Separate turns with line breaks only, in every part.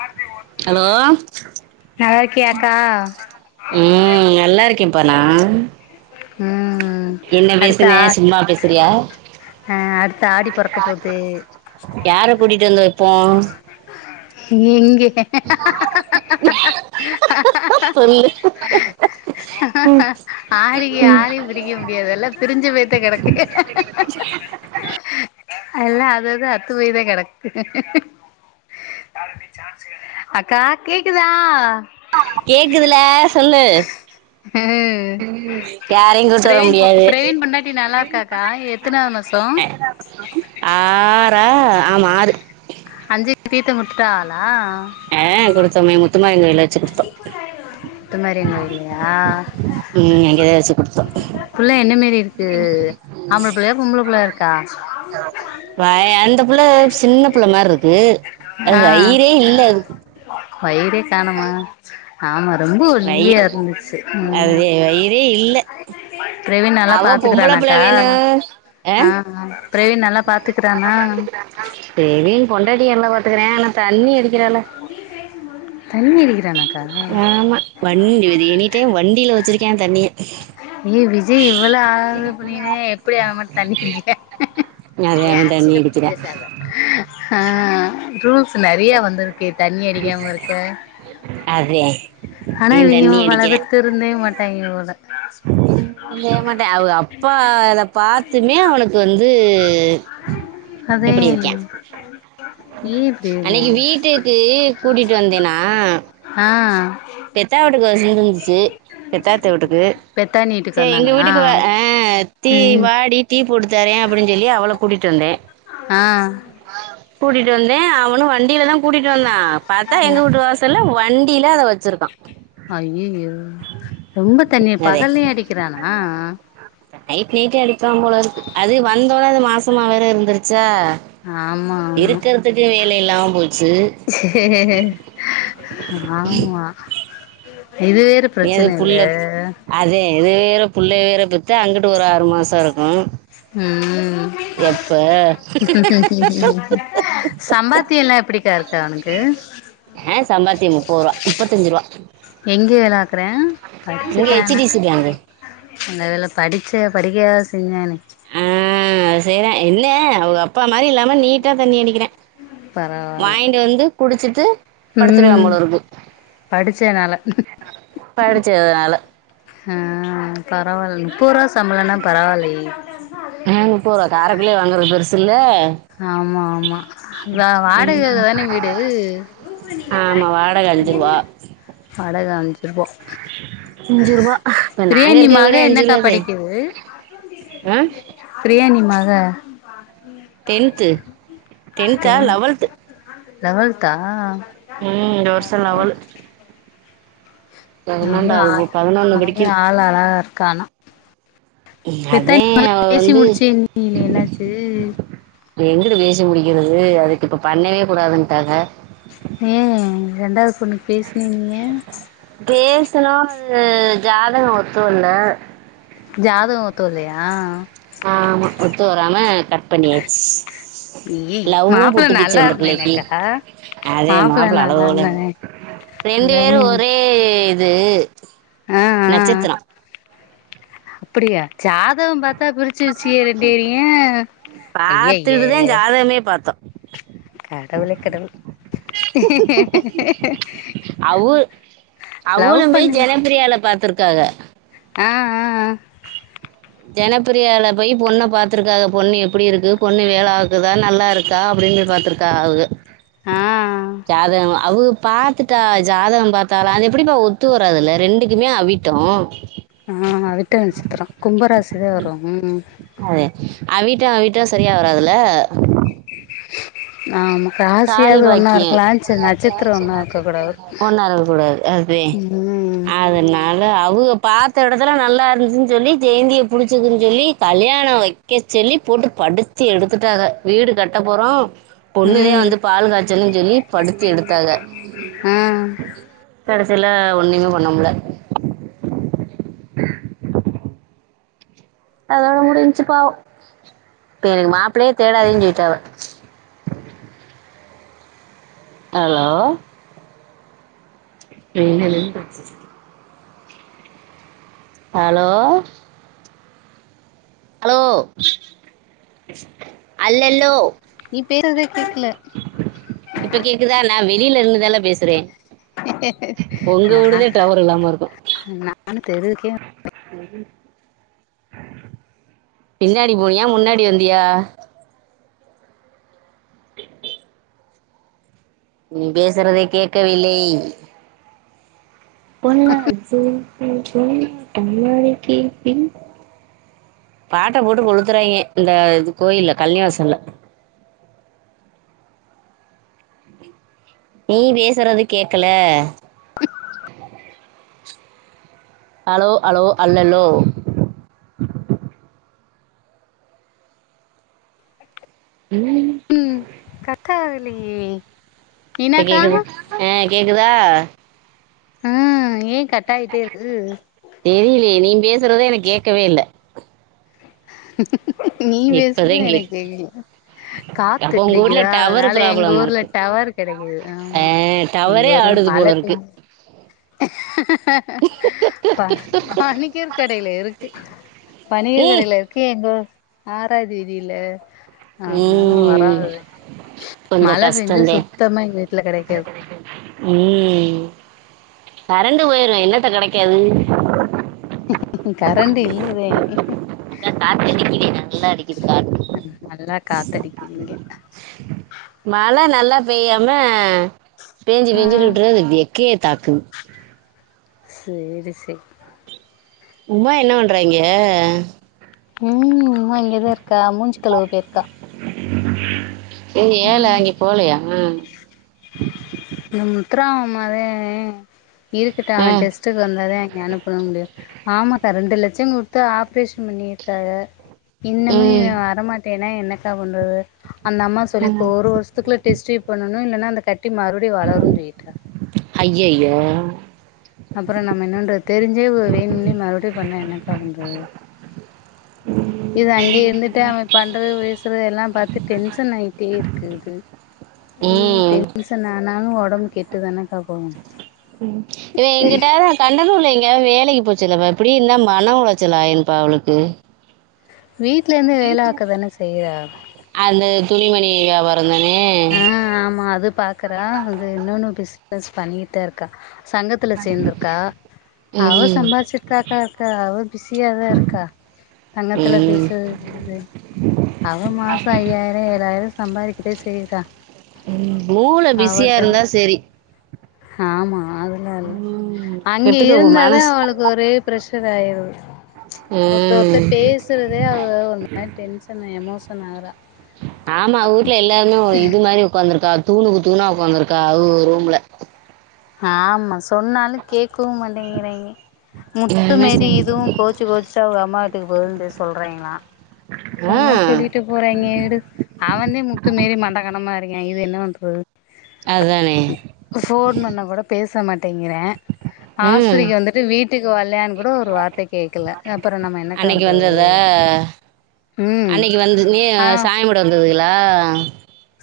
ஆஹ
ஹலோ
நல்லா இருக்கியாக்கா
ம் நல்லாருக்கே பனா
ம்
என்ன
அடுத்த
பேசுனே
ஆ
சும்மா பேசுறியா
அ அடுத்த ஆடி பொறக்க போது
யார கூட்டிட்டு வந்து வெப்போ
எங்கே
சொல்லு
ஆஹஹ ஆடிக்கு யாரயு பிரிக்க முடியாதல்ல பிரிஞ்சு போய்தா கெடக்கு அல்ல அதது அத்து போய்தா கெடக்கு அக்கா கேக்குதா
கேக்குதல சொல்லு
ம்
யாரையுங் கூட்டு வர
பிரவீன்
முடியாது
பிரவீன் பொண்டாட்டி நல்லா இருக்காக்கா எத்தனாவது மாசோ
ஆறா ஆமா ஆறு
அஞ்சுக்கு தீத்தோ குடுத்துட்டாகளா
ஆ குடுத்தோமே முத்துமாரியம்மன் கோயில்ல வெச்சு குடுத்தோ
முத்து மாரியம்மன் கோயில்லயா
ம் அங்கேதா வெச்சு குடுத்தோ
தூ ஆம்பள புள்ளயா பொம்பள புள்ள இருக்கா
வ அந்த புள்ள சின்ன புள்ள மாரி இருக்கு அது வயிரே இல்ல அதுக்கு
வயிரே காணமா ஆமா ரொம்ப ஒல்லியா இருந்துச்சு ம்
அதே வயிறே இல்ல
பிரவீன் நல்லா
அவ பொம்பள பிள்ள
பாத்துக்கறானாக்கா
வேணு அ
ஆ பிரவீன் நல்லா பாத்துக்கறானா
செரி பொண்டாட்டிய நல்லா பாத்துக்குறே ஆனா தண்ணி அடி க்கிறாள
தண்ணி அடிக்கிறானாக்கா
ஆமா வண்டி எனி டைம் வண்டியில வச்சிருக்கியா தண்ணிய
அய்ய விஜய் இவ்வள ஆது பண்ணனு எப்படி அவன் மட்டு தண்ணி குடிக்கிற
அதே
ஏ
அவன் தண்ணி
அரசியல பத்தி
அடிக்கிறான்
பேசாத ஆ ரூல்ஸ் நெறைய வந்திருக்கு தண்ணி அடிக்காம இருக்க
அதே
ஆனா
இவன்
இவிங்க பல பேர் திருந்தவே மாட்டாங்கே போல
ருந்தவே மாட்டே அவுக அப்பா இத பாத்துமே அவனுக்கு வந்து
அதே
எப்படி இருக்கேன்
ஏ இப்டி இருக்கியா
ஏ கூட்டிட்டு வந்தேனா
ஆ
பெத்தா வீட்டுக்கு வ இருந்துச்சு பெத்தாத்த வீட்டுக்கு
பெத்தானி வீட்டுக்கு
செரி எங்க
வந்தானா
வீட்டுக்கு வ ஆ தி
ம்
வாடி தரே அப்படின்னு சொல்லி அவள கூட்டிட்டு வந்தே
ஆ
கூட்டிட்டு வந்தே அவனு வண்டிலதா கூட்டிட்டு வந்தா பாத்தா எங்க வீட்டு வாசல்ல வண்டியில அத வச்சிருக்
ஐயயோ ரொம்ப தண்ணி
அதே
பகல்லயே அடிக்கிறானா
நைட் நைட்டே அடிப்பா போலருக்கு அது வந்தோனே அது மாசமா வேற இருந்துருச் சா
ஆமா ஆமா
இருக்குறதுக்கு வேலை இல்லாம போச்சு
ஆமா இது வேற
அது
பிரச்சன இல்ல
புள்ள அதே இது வேற புள்ளய வேற பெத்து அங்குட்டு ஒரு ஆறு மாச இருக்கு
ம் சம்பாத்தியல்லா எப்படிக்கா இருக்கு அவனுக்கு
ஆ சம்பாத்தியோ முப்பது ரூவா முப்பத்தஞ்சு ரூவா
எங்க வேலைவாக்குறியா
இங்க
படிச்சுட்டா ஆனா
ஹெச்டிசி பேங்க்
நல்ல வேலை படிச்ச படிக்கவாது செஞ்சானே
ஆ செய்றா என்ன அவுக அப்பா மாரி இல்லாம நீட்டா தண்ணி அடிக்கிறா
பரவால்ல
குடிச்சிட்டு படுத்துருவியாம் போல இருக்கு
படிச்சேனால
படிச்சதுனால
ஹ பரவால்ல முப்பது ரூவா சம்பளம்னா பரவால்லையே
துல்ல
ஆமா ஆமா வாடகை தானே வீடு
ஆமா வாடக அஞ்சுருவா
ருப்போ
இப்போ
பிரியா
நாங்கள்
நீ
இருக்க
மக
வீடே அஞ்சு
என்னக்கா
ரூபாதே
படிக்குது
ஆ
பிரியா நீ மக
டென்த்து டென்த்தா லெவல்த்து
லவல்த்தா
ம் இந்த வர்ஷோ லெவலு
அவ
பதினொன்றாவது போ
ஆள்
பதினொன்று
அவ
படிக்குது
ஆள் அழகா இருக்கா அனா இப்பத்தா
அதே
நீ எல்லா
அவ
பேசி
வந்து
முடிச்சேனீகளே என்னாச்சு
எங்குட்டு பேசி முடிக்கிறது அதுக்கு இப்ப பண்ணவே கூடாதுன்ட்டாங்க
ஏ ரெண்டாவது பொண்ணுக்கு பேசினேனீங்க
பேசணும் அது ஜாதக ஒத்து வர்ல
ஜாதக ஒத்து வர்லையா
ஆமா ஒத்து வராம கட் பண்ணியாச்சு
ஏய்
லவ்வும்
மாப்பிள்ள
புட்டுகிச்சு
நல்லா
அந்த பிள்ளைக்கு
இருந்தானேக்கா
அதே
மாப்பிள்ள
மாப்ள அழகு
நல்லா
போல
இருந்தானே
ரெண்டு பேரு
அதானே
ஒரே இது
ஆ ஆ
நட்சத்திறோ
அப்படியா ஜாதக பாத் தா பிரிச்சு வச்சிக ரெண்டு பேரையு ஐயயே
பார்த்துட்டு தான் ஜாதகமே பார்த்தோம்.
கடவுளே கடவு
அவ்வு
லவ்
அவ்லுமே
பண்ணுங்க
ஜனபிரியால பாத்துருக்காக
ஆ அ அ
ஜனப்பிரியால போய் பொண்ண பாத்துருக்காக பொண்ணு எப்டிருக்கு பொண்ணு வேல பாக்குதா நல்லா இருக்கா அப்டின்னு பாத்துருக்காக அவுக
ஆ
ஜாதகம் அவுக பாத்துட்டாக ஜாதகம் பாத்தாலா அது எப்படிப்பா ஒத்து வராதுல்ல ரெண்டுக்குமே அவிட்டோ
ஆ அவிட்ட நச்சத்திறோ கும்பராசிதா வரு ம்
அவிட்டோ அவிட்டோ சரியா வராதுல
ஆமா
தாலி
ராசியாவது ஒன்னா
பாக்கிய
இருக்கலா சரி நட்சத்திரம் ஒன்னா இருக்க கூடாது
ஒன்னா இருக்க கூடாது அதே
ம்
அதுனால அவுக பாத்த இடத்துலா நல்லா இருந்துச்சுனு சொல்லி ஜெயந்திய புடுச்சுகுன்னு சொல்லி கல்யாணோ வைக்க சொல்லி போட்டுப் பா படுத்தி எடுத்துட்டாக வீடு கட்டப்போறோ
ம்
பால் காய்ச்சனு சொல்லி படுத்தி எடுத்தாக
ஆ
கடசில ஒன்னுமே பண்ணமுல்ல அதா முடுஞ்சு பாவோ இப்ப எனகு மாப்ளயே தேடாதேன்னு சொல்டாவ
அ [inaudible]
அலோ [unintelligible] அலோ அலோ அல்லல்லோ
நீ பேசுறதே கேக்கல
இப்ப கேக்குதா நா வெ வெளில நின்னுதால பேசுறே உங்க ஊடுதே டவர் இல்லாம இருக்கு
நா தெருவுக்கே
[unintelligible] பின்னாடி போனியா முன்னாடி வந்தியா நீ பேசறதே கேட்கவில்லே பொல்லாத சிறுக்கி பொல்லாத நறுக்கி பின்னால பாட்ட போட்டு கொளுத்துறாய்ங்க இந்த இது கோயில்ல கல்யாசல்ல நீ பேசுறது கேக்கல அலோ அலோ அல்லல்லோ ம்
தாலியே
இப்ப கேக்குது ஆ கேக்குதா
ஆ ஏ கட்டாய்யிட்டே இருக்கு
பேசுறது எனக்கு கேக்கவே இல்ல
நீ பேசுறது
கேக்
எனக்கேக்கல
அப்போ உங்க ஊர்ல
காத்தடிக்குதா
டவர்
அதனால எங்க
ப்ராப்ளமா
ஊர்ல
இருக்கு
டவர் கெடைக்கது
ஆ
ஆமா எங்க
டவரே
ஊர்ல
ஆடுது
மழ
போல இருக்கு
பெஞ் பா பணிகர் கடேல இருக்கு பனியர்
ம்
கடைல இருக்கே எங்க ஆறாது வீதில அதுனால
ம்
வராதே
கொஞ்சோ
மழ பெஞ்சா
கஷ்டந்தே
சுத்தமா எங்க வீட்டுல கெடைக்காது
உம் கறண்டு போயிரு என்னத்த கெடைக்காது
கரண்டு இல்லதே
அதா காத்தடிக்குதே நல்லா அடி
ம் நல்லா காத்தடிக்கிதிங்க
மழ நல்லா பேயாம பேஞ்சு
ஆ
பேஞ்சுட் வுடறது வெக்கைய தாக்குது
சேரி செரி
உமா என்ன பண்றா இங்க
ம் உமா இங்கதா இருக்கா மூஞ்சி கழுவ போயிருக்கா
இங்க ஏல இங்க போலையா
இந்த முத்ரா அவுங்கம்மாதே இருக்கட்டு அவ
ஆ
டெஸ்ட்டுக்கு வந்ததெ நா என்ன பண்ண முடியு ஆமாக்கா ரெண்டு லட்ச குடுத்து ஆப்ரேஷன் பண்ணிருக்காக இன்னமு
ம்
இவ வரமாட்டேனா என்னக்கா பண்றது அந்த அம்மா சொல்லி இப்போ ஒரு வருஷத்துக்குல டெஸ்ட்யூப் பண்ணணு இல்லனா அந்த கட்டி மறுவுடி வளருன் சொல்லிட்டாக
ஹையயோ
அப்ற நம்ம என்னன்றது தெரிஞ்சே வேணும்னே மறுபடியு பண்ணா என்னக்கா பண்றது [inaudible] இது அங்கே இருந்துட்டு அவ பண்றது பேசறது எல்லா பாத்து டென்ஷன் ஆயிட்டே இருக்கு இது ம் டென்ஷன் ஆனாலு ஒடம்பு கெட்டுதான
ம் இவ எங்கிட்ட கண்டது லை ஏதாது வேலைக்கு போச் சொல்லு அவ இப்டியே இருந்தா மன உளைச்சல் ஆயிரும்ப்பா அவுளுக்கு
வீட்ல இருந்து வேல பாக்க தான செய்றா
அந்த துணிமணி வியாபார
அ ஆமா அது பாக்குறா அது இன்னொனு பிசினஸ் பண்ணிட்தா இருக்கா சங்கத்துல சேந்துருக்கா அவ
ம்
சம்பாரிச்சுட்டு தாக்கா இருக்கா அவ பிஸியா தா இருக்கா சங்கத்துல
ம்
பேசறதுல இருந்து அவ மாச ஐயாயிர ஏழாயிர சம்பாரிக்கிதா செய்றா
ம் மூள பிஸியா இருந்தா செரி
ஹாமா அதுலா இல்ல
ம்
அங்கே
கெட்டுக்க
இருந்தாதா
மனசு
அவுளுக்கு ஒரே பிரஷர் ஆயிருது ஒருத்த ஒருத்தர்
ம்
பேசறதே அவ ஒரு மாரி டென்ஷன் எமோஷன் ஆகறா
ஆமா அவ வூட்ல எல்லாருமே ஒரு இது மாரி உக்காந்திருக்கா தூணுக்கு தூணா உக்காந்துருக்கா அவுகவுக ரூம்ல
ஹாமா சொன்னாலும் கேட்கவும் மாட்டேங்கிறாய்ங்க முத்து
எல்லாமே
மாரி இதுவு
சேந்து
கோவிச்சு கோவிச்சிட்டு அவுக அம்மா வீட்டுக்கு போகுதுன் பே சொல்றாய்ங்ளா
ஆ
சொன்னா சொல்லிட்டு போறாய்ங்க விடு அவந்தே முத்து மாரி மண்ட கனமா இருக்கே இது என்ன பண்றது
அதானே
ஃபோன் பண்ணா கூட பேச மாட்டேங்கிறே
ம்
ஆஸ்பித்ரிக்கு வந்துட்டு வீட்டுக்கு வல்லையான் கூட ஒரு வார்த்த கேக்கல அப்பற நம்ம என்னக்கா பண்றது
அ
ம்
அன்னக்கி வந்தொன்யு
ஆ
சாமி கும்பிட வந்துதுகளா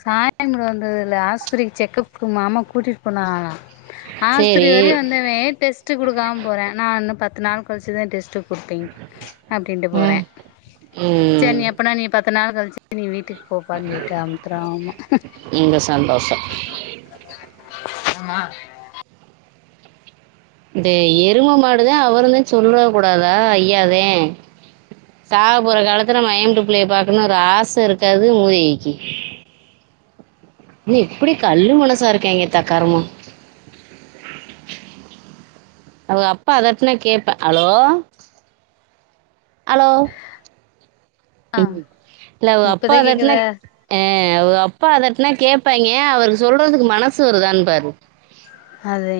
சாமி கும்பட வந்ததில்ல ஆஸ்பித்ரிக்கு செக்கப்க்கு மாமா கூட்டிட் போனாகளா ஆஸ்பித்திரி
சேரி
வரையு வந்தவெ டெஸ்ட்டு குடுக்காம போறே நா இன்னு பத்து நாள் கழிச்சுதா டெஸ்ட்டுக் குடுப்பேன் அப்டின்ட்டு போறே
ம் ம்
செரி நீ எப்படா நீ பத் து நாள் கழிச்சு நீ வீட்டுக்கு போப்பான் போய்ட்டா
இங்க சந்தோஷம்
ஆமா
இந்த எரும மாடுதா அவுருனு சொல்ற கூடாதா ஐயாதே சாகப்போற காலத்துல மகெ வூட்டு புள்ளைய பாக்கணுன் ஒரு ஆச இருக்காது மூதேவிக்கு என்ன இப்பிடி கல்லு மனசா இருக்காய்ங்கத்தா கருமொ அவுக அப்பா அதட்னா கேப்ப அலோ அலோ
ஆ
இல்ல அவுக அப்பா
இப்பதா
அதட்னா
கேக்குதா
அ அவுக அப்பா அதட்னா கேப் ப்பாய்ங்க அவருக்கு சொல்றதுக்கு மனசு வருதான்னு பாரு
அதே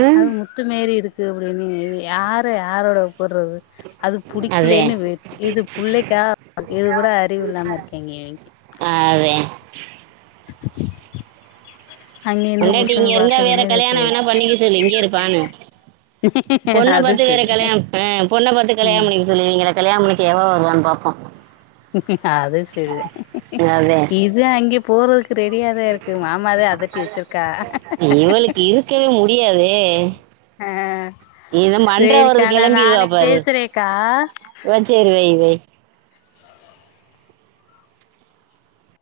ம்
அது முத்து மேரி இருக்கு அப்படின்னு யார யாரோட ஒப் புட்றது அது
அதே
புடிக்லேன்னு போய்ச்சி இது புள்ளைக்காக இது கூட அறிவு இல்லாம இருக்காய்ங்க தேங்க்யூ
அதே
அங்கேருந்து
பொண்டாட்டி இங்க
புருஷன
இருந்தா வேற
பாத்துக்கணு
கல்யாணம்
இது
வேணா பண்ணிக்க சொல்லு இங்கேயே இருப்பான்னு பொண்ண
அது
பாத்து வேற
சரி
கல்யாணம் அ பொண்ண பாத்து கல்யாணம்
ம்
பண்ணி வைக்க சொல்லு இவீங்கல கல்யாணம் பண்ணிக்க எவ வருவான்னு பாப்போ
அது சேரி தா
அதே
இது அங்கே போறதுக்கு ரெடியாதா இருக்கு மாமாதா அதட்டி வச்சிருக்கா
இவளுக்கு இருக்கவே முடியாதே
அ
வருது
சேரிக்கா நா
கிளம்பிடுவா
நாளைக்கு
பாரு
பேசுறேக்கா
இவ சரி வை வை